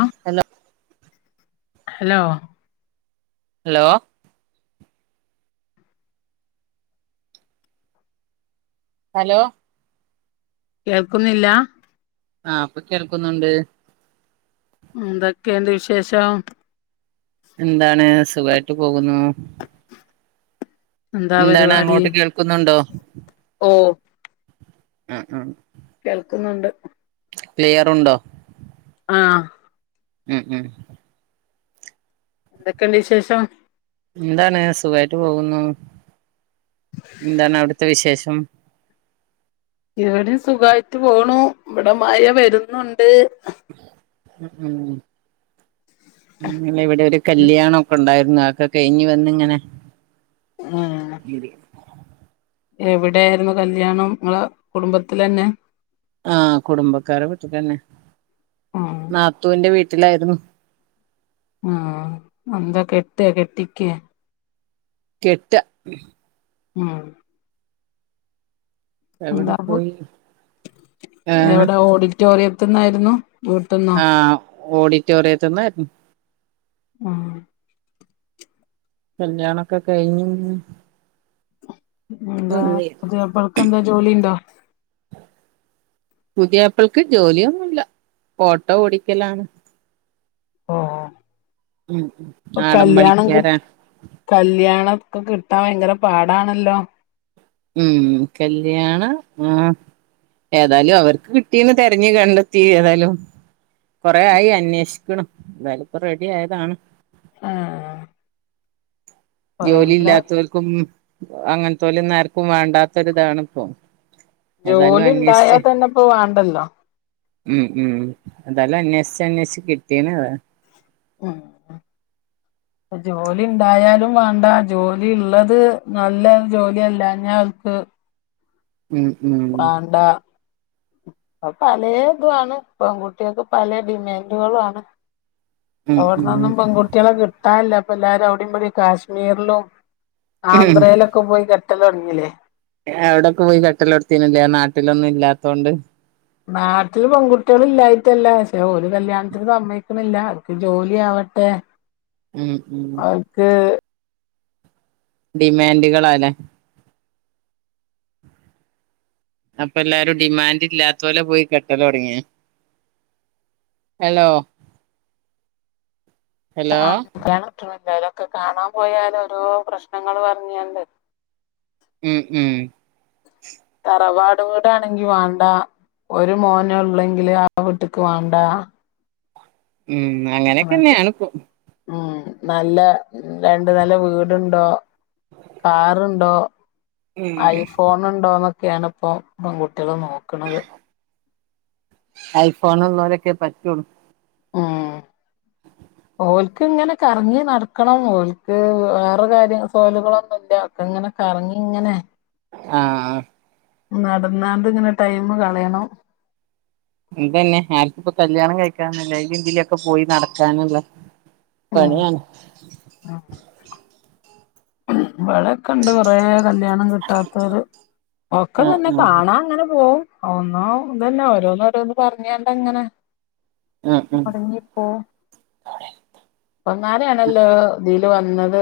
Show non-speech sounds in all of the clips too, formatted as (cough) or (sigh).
ങാ hello hello hello hello കേൾക്കുന്നില്ലാ ആഹ് ഇപ്പ കേൾക്കുന്നുണ്ട് എന്തൊക്കെയൊണ്ട് വിശേഷം എന്താണ് സുഖായിട്ട് പോകുന്നു എന്താ എന്താണ് പരിപാടി അങ്ങോട്ട് കേൾക്കുന്നുണ്ടോ ഓ ആഹ് ആഹ് കേൾക്കുന്നുണ്ട് പ്ലെയറുണ്ടോ ആഹ് ഉം ഉം എന്തൊക്കെണ്ട് വിശേഷം എന്താണ് സുഖായിട്ട് പോകുന്നു എന്താണ് അവിടുത്തെ വിശേഷം ഇവിടെം സുഖായിട്ട് പോണു ഇവടെ മയ വരുന്നുണ് ണ്ട് ഹ് ഉം ഉം ഇന്നലെവിടൊരു ഉം കല്യാണം ഒക്കെ ഒണ്ടാര്- ആ അതൊക്കെ കഴിഞ്ഞ് വന്നിങ്ങനെ മ്മ് എവിടെയായിരുന്നു കല്യാണം? നിങ്ങളെ കുടുംബത്തിലെന്നെ? ആ കുടുംബക്കാര വീട്ടിൽ തന്നെ. ആഹ് നാത്തുവിന്റെ വീ ട്ടിലായിരുന്നു. ആ എന്താ കെട്ടെ, കെട്ടിക്കെ? കെട്ട... മ് എവിടെ (unintelligible) പോയി എവിടെ ഓഡിറ്റ് റ്റോറിയത്തുന്നായിരുന്നു? ആ ഓഡിറ്റോറിയത്ത്ന്നായിരുന്നു. ആ കല്യാണൊക്കെ കഴിഞ്ഞു (unintelligible) എന്താ പുതിയാപ്ലക്കെന്താ ജോലിണ്ടോ? പുതിയാപ്പൾക്ക് ജോലിയൊന്നുല്ല ഓട്ടോ ഓടിക്കലാണ്. ഉം ഓ നാടൻ കല്യാണം പണിക്കാരാ കിട്ടും കല്യാണ (unintelligible) കിട്ടാൻ ഭയങ്കര പാടാണല്ലോ ഉം കല്യാണം ആ ഏതായാലും അവർക്ക് കിട്ടീന്ന് തിരഞ്ഞു കണ്ടെത്തി ഏതായാലും കൊറെ ആയി അന്വേഷിക്കണം എതായാലും ഇപ്പൊ റെഡി ആയതാണ്. ആ ജോലിയില്ലാത്തവർക്കും അങ്ങനെത്തോലും നേരക്കും വേണ്ടാത്തൊരിതാണ് ഇപ്പൊ. ഏതായാലും ജോലി ഉണ്ടായാ അന്വേഷിച്ച തന്നെ ഇപ്പ വാണ്ടല്ലോ മ്മ് മ്മ് അതാലും അന്വേഷിച്ച ന്വേഷ കിട്ടിയന അതാ മ് ജോലി ണ്ടായാലും വാണ്ട ജോലി ള്ളത് നല്ല ജോലി നല്ല (unintelligible) മ് മ് അപ്പ പല ഇതുാണ് പെൺകുട്ടികൾക്ക് പല ഡിമാൻഡുകളാണ് ഉം ഉം അവിടന്നൊന്നും പെൺകുട്ടികളെ കിട്ടാില്ല ഇ എല്ലാരും അവിടെ് കാശ്മീരിലും ആന്ധ്രയിലൊക്കെ പോയി (unintelligible) തുടങ്ങല്ലേ എവിടയൊക്കെ പോയി കട്ടല എടുത്തീനില്ല നാട്ടിലൊന്നും ഇല്ലാത്തോണ്ട്. നാട്ടില് പെൺകുട്ടികൾ ഇല്ലായിട്ടല്ല പക്ഷെ ഒരു കല്യാണത്തിന് സമ്മക്കണില്ല അർക്ക് ജോലി ആവട്ടെ ഉം ഉം (unintelligible) ഡിമാൻഡുകളല്ലേ അപ്പൊ എല്ലാരും ഡിമാൻഡ് ഇല്ലാത്തോലെ പോയി കെട്ടലൊട്ങ്ങി ഹലോ ഹലോ (unintelligible) ക്കെ കാണാൻ പോയാല് ഓരോ പ്രശ്നങ്ങൾ പറഞ്ഞണ്ട് ഉം ഉം പ്രറവാടോടാണെങ്കി വേണ്ട ഒരു മോന ഉള്ളെങ്കില് ആ വീട്ട്ക്ക് വാണ്ട ഉം അങ്ങനൊക്കെ അങ്ങനെക്കെന്നെയാണിപ്പ ഉം നല്ല ന്താണ്ട് നല്ല വീടുണ് ഓ കാറുണ്ടോ ഉം ഐഫോണൊണ്ടോന്നൊക് കേണപ്പൊ (unintelligible) ക്കളെ നോക്കണത് ഐഫോണുള്ളോരൊക്കെ പറ്റുള്ളൂ ഉം ഓൽക്ക് ങ്ങനെ കറങ്ങി നടക്കണം ഓൽക്ക് വേറെ കാര്യം സോലുകളൊന്നുംല്ല അവക്ക ങ്ങനെ കറങ്ങി ങ്ങനെ ആഹ് നടന്നാണ്ട്ങ്ങനെ ടൈമ് കളയണം എന്തന്നെ ആൾക്കിപ്പോ കല്ല്യാണം കഴിക്കാനല്ലേ ഐലി ഇന്ത്ലി ക്കെ പോയി നടക്കാനുള്ള ഉം പണിയാണ് അ (unintelligible) ഇബടെക്കെ ണ്ട് കൊറേ കല്യാണം കിട്ടാത്തവര് ഒക്കെ ആഹ് തന്നെ ആഹ് കാണാൻ അങ്ങനെ പോവും ഒന്നോ ഇതന്നെ ഓരോന്നോരോന്ന് പറഞ്ഞാണ്ടങ്ങനെ ആഹ് ആഹ് മൊട്ങ്ങിപ്പോ പ്പന്നേരെയാണല്ലോ ജയിലി ത് വന്നത്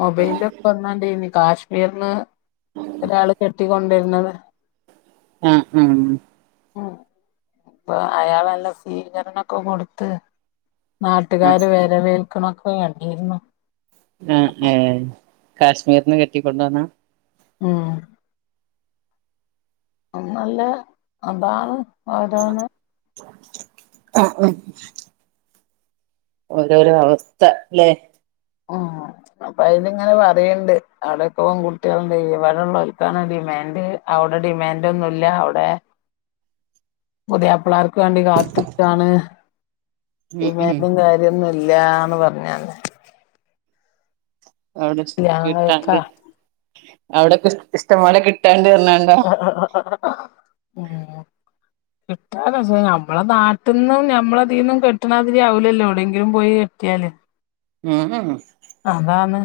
മൊബൈലൊക്കെ ഒന്നാണ്ടിനി കാശ് വിയർന്ന് ഒരാൾ കെട്ടിക്കൊണ്ടെ ന്നതെ അ ആ ഉ പ്പൊ അയാളല്ല സീകരണൊ ക്കെ കൊടുത്ത് ആഹ് നാട്ടുകാര് വെരവേൽ ക്ണൊകെ അണ്ടിരുന്നു ആ ഏ കാശ്മീർന്ന് കെട്ടിക്കൊണ്ടോന്നാ ആഹ് അന്നല്ല അതാണ് അതാണ് ആഹ് ആഹ് ഓരോരോ അവസ്ഥ ഇല്ലേ (unintelligible) അപ്പ അയിങ്ങനെ പറയ്ണ്ട് അവിടെക്ക കുട്ടികളണ്ട് ഇവിടെ ഉള്ളവർക്കാണ് ഡിമാൻഡ് അവിടെ ഡിമാൻഡ് ഒന്നൂല്ല അവിടെ ഉതയപ്ലാർ വേണ്ടി കാത്ത്ക്കാണ് ഉം ഉം ഡിമാൻഡും കാര്യോന്നു ഇല്ലാന്ന് പറഞ്ഞാന്നെ അവിടെ കഴിക്കാ കിട്ടാണ്ട് അവിടെക്കെ ഇഷ്ഇഷ്ടം പോലെ കി ആഹ് ആഹ് ആഹ് ആഹ് ആഹ് മ്... കിട്ടാ (unintelligible) ഞമ്മളെ നാട്ടിൽ നിന്നും നമ്മളെഇദീന്നും കെട്ടണാതിരി ആവൂലല്ലോ എവിടെങ്കിലും പോയിട്ടിയാല് മ് അതാണ്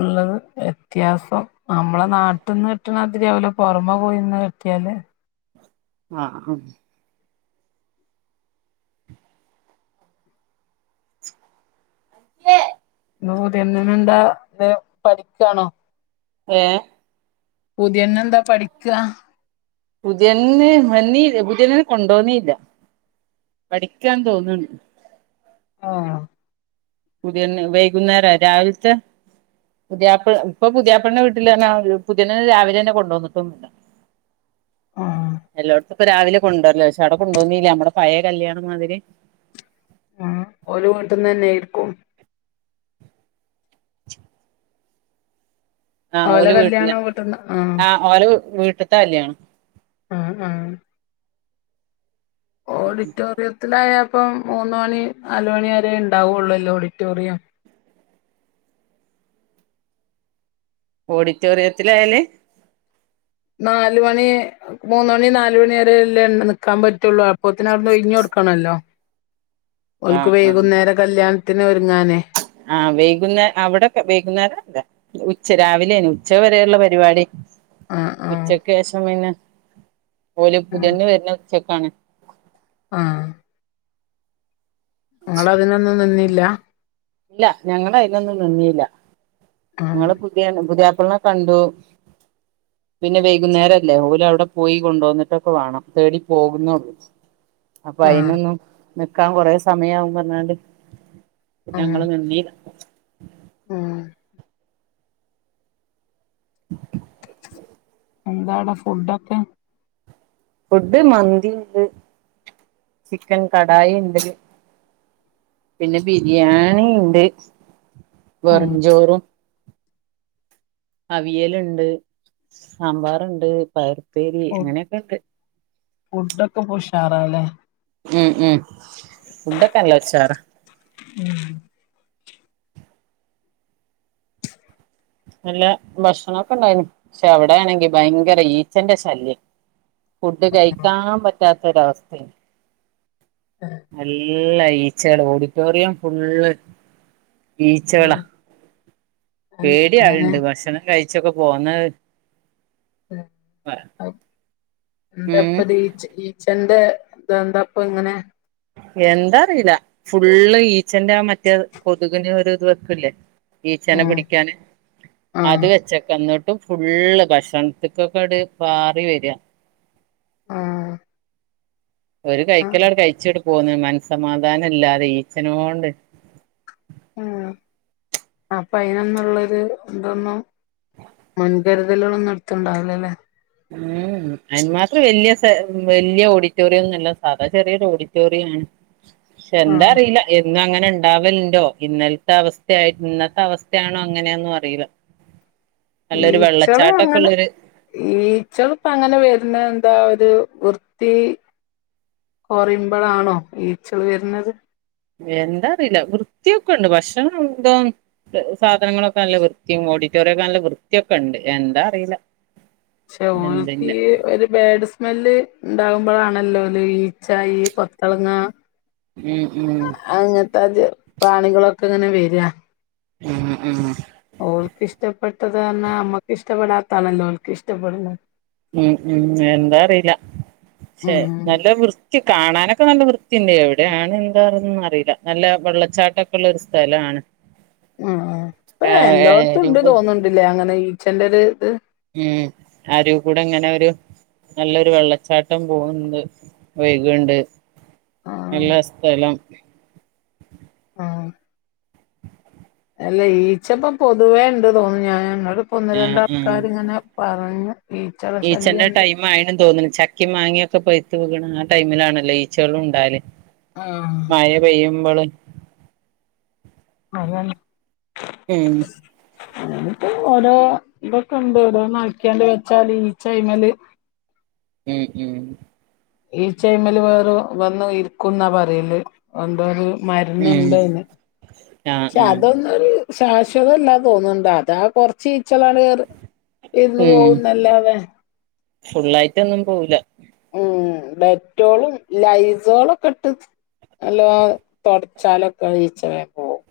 ഉള്ളത് വ്യത്യാസം നമ്മളെ നാട്ടിൽന്ന് കിട്ട്ണാതിരി ആവൂല പൊറമെ പോയിന്ന് കെട്ടിയാൽ ആഹ് ആഹ് ഇന്ന് പുതിയെണ്ണിന് ഇണ്ടാ തോ പഠിക്കാണോ ഏഹ് പുതിയണ്ണെന്താ പഠിക്കാ? പുതിയണ്ണ് വന്നി പുതിയണ്ണിനെ കൊണ്ടോന്നില്ല, പഠിക്കാന്ന് തോന്ന് ആഹ് പുതിയണ്ണ് വൈകുന്നേരം രാവിൽത്തെ പുതിയാപ്പള ഇപ്പൊ പുതിയാപ്പള്ളന്റെ വീട്ടില് ന്നാ ഒരു പുതുയണ്ണിനെ രാവിലെ തന്നെ കൊണ്ടന്നിട്ടൊന്നില്ല, ആഹ് എല്ലോട്ത്തും ഇപ്പ രാവിലെ കൊണ്ടുവര്ലാ പഷെ അവടെ കൊണ്ടോന്നില്ല നമ്മടെ പയേ കല്യാണം മാതിരി ആഹ് ഓല് വീട്ടിന്നന്നേർക്കും. ആ ഓലെ ഓല് വീട്ടിലാ കല്യാണം വീട്ട്ന്ന് ആഹ് ആ ഓല വീട്ട് ഇപ്പത്തെ കല്യാണം ആഹ് ആഹ് ഓഡിറ്റോറിയത്തിലായാ ഇപ്പം മൂന്ന് മണി നാല് മണി വരെ ഉണ്ടാവുള്ളൂല്ലോ ഓഡിറ്റോറിയം ഓഡിറ്റോറിയത്തിലായാല് നാല് മണി മൂന്ന് മണി നാല് മണി വരെല്ലെ നിക്കാൻ പ റ്റുള്ളൂ അപ്പോത്തിന് അവിടന്ന് ഒഴിഞ്ഞു കൊടുക്കണല്ലോ ഓൽക്ക് വൈകുന്നേരം കല്യാ ത്തിന് ഓരു ആഹ് വൈകുന്നേ അവിടക്കെ വൈകുന്നേരല്ലേ ഉച് ച്ച രാവിലേണ് ഉച്ച വരെള്ള പരിപാടി ആഹ് ആഹ് ഉച്ചക്ക് ശേഷം പിന്നെ ഓൽ പുതിയണ്ണ് വര്ണത് ഉച്ചക്കാണ് (unintelligible) ആ നിങ്ങള് അതിനൊന്നും നിന്നില്ല ഇല്ല ഞങ്ങള് അയിലൊന്നും നിന്നില്ല ആഹ് നിങ്ങള് പുതിയ മുതല അപ്പളെ കണ്ടു പിന്നെ വൈകുന്നേരല്ലേ ഓല് അവിടെ പോയി കൊണ്ട വന്നിട്ടൊക്കെ വേണം തേടി പോകുന്നുള്ളു അപ്പൊ ആഹ് അയിനൊന്നും നിക്കാൻ കുറേ സമയവും പറഞൊണ്ട് ഞങ്ങളൾ നിന്നീല്ലാ ഉ ഉ എന്താവിട ഫുഡൊക്കെ ഫുഡ് മന്തി ഉണ്ട് ചിക്കൻ കടായി ഉണ്ട് പിന്നെ ബിരിയാണി ഉണ്ട് ഉം വെറുംചോറും അവിയലുണ്ട് സാമ്പാറുണ്ട് ഉപ്പേരി നിനകൊക്കെ ഫുഡൊക്കെ ഉഷാറാല്ലാം ഉം ഉം ഫുഡൊക്കെല്ല ചോറാ ഉം നല്ല ഭക്ഷണൊക്കെ ഉണ്ടായിന് പക്ഷെ അവിടെയാണെങ്കി ഭയങ്കര ഈച്ചന്റെ ശല്യം ഫുഡ് കഴിക്കാൻ പറ്റാത്ത ഒരവസ്ഥ അനു അല്ല ഉള്ള ഈച്ചകൾ ഓഡിറ്റോറിയം ഫുള് ഈച്ചകള ഉം എന്താ പേടിയ അങ്ങനെ ആളണ്ട് ഭക്ഷണം കഴി ഇച്ചൊക്കെ പോകാന്ന് മൂ അ മൂ എന്താ ഉം ഇപ്പഇത്‌ ഈ ഈച്ചന്റെ ഇത് എന്താ ഇപ്പാ ഇങ്ങനെ എന്താറിയില്ല ഫുള്ള് ഈച്ചന്റെ മറ്റേ കൊതുകിന് ഒരു ഇത് വെക്കില്ലേ ഈച്ചനെ ഉം പിടിക്കാന് അത് ആഹ് വെച്ചക്കെ എന്നി ഫുള്ള് ഭക്ഷണത്തിക്കൊക്കെടി പാറി വര്യാ ആ ഒരു കൈക്കില കഴിച്ചിട്ട് പോന്നു മനസ്സമാധാനം ഇല്ലാതെ ഈച്ചന കൊണ്ട് ഉ അപ്പൊ അയിനന്നുള്ളോരു ഇന്തൊന്നും മുൻകരുതലുകളൊന്നും എടുത്തണ്ടാവിലല്ലേ ഉം അന് മാത്രം വെല്യ സ വെല്യ ഓഡിറ്റോറിയം ഒന്നുംല്ല സാദാ ചെറിയൊരു ഓഡിറ്റോറിയം ആണ് പക്ഷെ എന്താ ആഹ് അറിയില്ല എന്നും അങ്ങനെ ഉണ്ടാവലുണ്ടോ ഇന്നലത്തെ അവസ്ഥയായി ഇന്നത്തെ അവസ്ഥയാണോ അങ്ങനെയൊന്നും അറിയില്ല നല്ലൊരു ഈച്ചള് വെള്ളച്ചാട്ടൊക്കെ അങ്ങനെ ഉള്ളൊരു ഈ ഈച്ചളിപ്പ അങ്ങനെ വരുന്നത് എന്താ ഒരു വൃത്തി കൊറയുമ്പോളാണോ ഈച്ചകൾ വരുന്നത് എന്താ അറിയില്ല വൃത്തിയൊക്കെ ഉണ്ട് ഭക്ഷണം എന്തോ സാധനങ്ങളൊക്കെ നല്ല വൃത്തിയും ഓഡിറ്റോറിയം ഒക്കെ നല്ല വൃത്തിയൊക്കെ ഒണ്ട് എന്താ അറിയില്ല പക്ഷേ ഓൾക്ക് എന്തിന്റെ ഈ ഒരു ബാഡ് സ്മെല്ല് ഉണ്ടാവും ഇപ്പളാണല്ലോ ഈ ഈച്ച, ഈ കൊത്തളങ്ങ ഉം ഉം അങ്ങനത്തത് പ്രാണികളൊക്കെ അങ്ങനെ വരികാ ഉം, ഉം ഓൾക്ക് ഇഷ്ടപ്പെട്ടത് തന്നെ അമ്മക്ക് ഇഷ്ടപ്പെടാത്താതാണല്ലോ അവൾക്ക് ഇഷ്ടപ്പെടുന്നത്. ഉം, ഉം എന്താ അറിയില്ല പക്ഷെ ഉം നല്ല വൃത്തി കാണാനൊക്കെ നല്ല വൃത്തി ത്തിന്റെ എവിടെ അത് എന്താണൊന്നും അറിയില്ല, നല്ല വെള്ളച്ചാട്ടൊക്കൊള്ള ഒരു സ്ഥലാണ് ആആ ഇപ്പ എല്ലോടുത്തും ഉണ്ട് എന്ന് രൂപ തോന്നുന്നില്ല, അങ്ങനെ ഈ അച്ഛന്റെ ഒരു ഇത് ഉം അരുകി കൂടെ ഇങ്ങനെ ഒരു നല്ലൊരു വെള്ളച്ചാട്ടം പോകണ്ട്, ഒഴുകണുണ്ട്. ആഹ് എല്ലാ (unintelligible) ആ അല്ല, ഈച്ച ഇപ്പം പൊതുവേ ഉണ്ട് തോന്നു ഞാൻ ഇപ്പൊ ഒന്ന്, രണ്ട് ആൾക്കാർ ഇങ്ങനെ പറഞ്ഞ് ഈച്ചേന്റെ ടൈം ആയണു തോന്നുന്നു, ച ചക്കെയും മാങ്ങയൊക്കെ പഴുത്ത് പൊങ്ങണ ആ ടൈമിലാണല്ലോ ഈച്ചകളും ഉണ്ടാകല്. ആഹ് മഴ പെയ്യുമ്പോള് (unintelligible) (unintelligible) ഉം എന്നിട്ട് ഓരോ ഇതൊക്കെ ഉണ്ട്, ഓരോ നായ്ക്കിയാണ്ട് വെച്ചാല് ഈച്ച അയിൻ മേല് ഉം ഉം ഈച്ച ഇതിൻമേല്‌ വേറൊ വന്ന് ഇരിക്കും എന്നാ പറയില്‌, (unintelligible) ഉം മരുന്നുണ്ടിതിന് ആഹ് പക്ഷെ ആഹ് അതൊന്നൊരു ശാശ്വതം ഇല്ലാ തോന്നുന്നുണ്ട് അതാ കുറച്ച് ചില ആളുകർ ഇരുന്ന് ഉം പോകുന്നല്ലാതേ ഫുള്ളായിട്ടൊന്നും പോവില്ല ഉം, ഡെറ്റോളും, ലൈസോളൊക്കെ ഇട്ട് നല്ല തൊടച്ചാലൊക്കെ ഈച്ച വേഗം പോവും.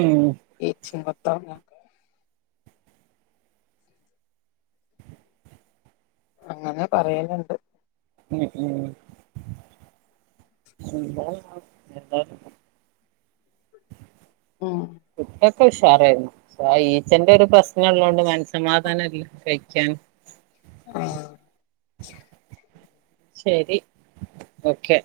ഉം ഈച്ച ത അങ്ങനെ പറയലുണ്ട് ഉ, ഉം ആ ഫുഡൊക്കെ ഉഷാറായിരുന്നു, (unintelligible) ഈച്ചന്റെ ഒരു പ്രശ്നം ഉള്ളതോണ്ട് മനസ്സമാധാനം ഇല്ല കഴിക്കാൻ ആ ശരി ഓക്കെ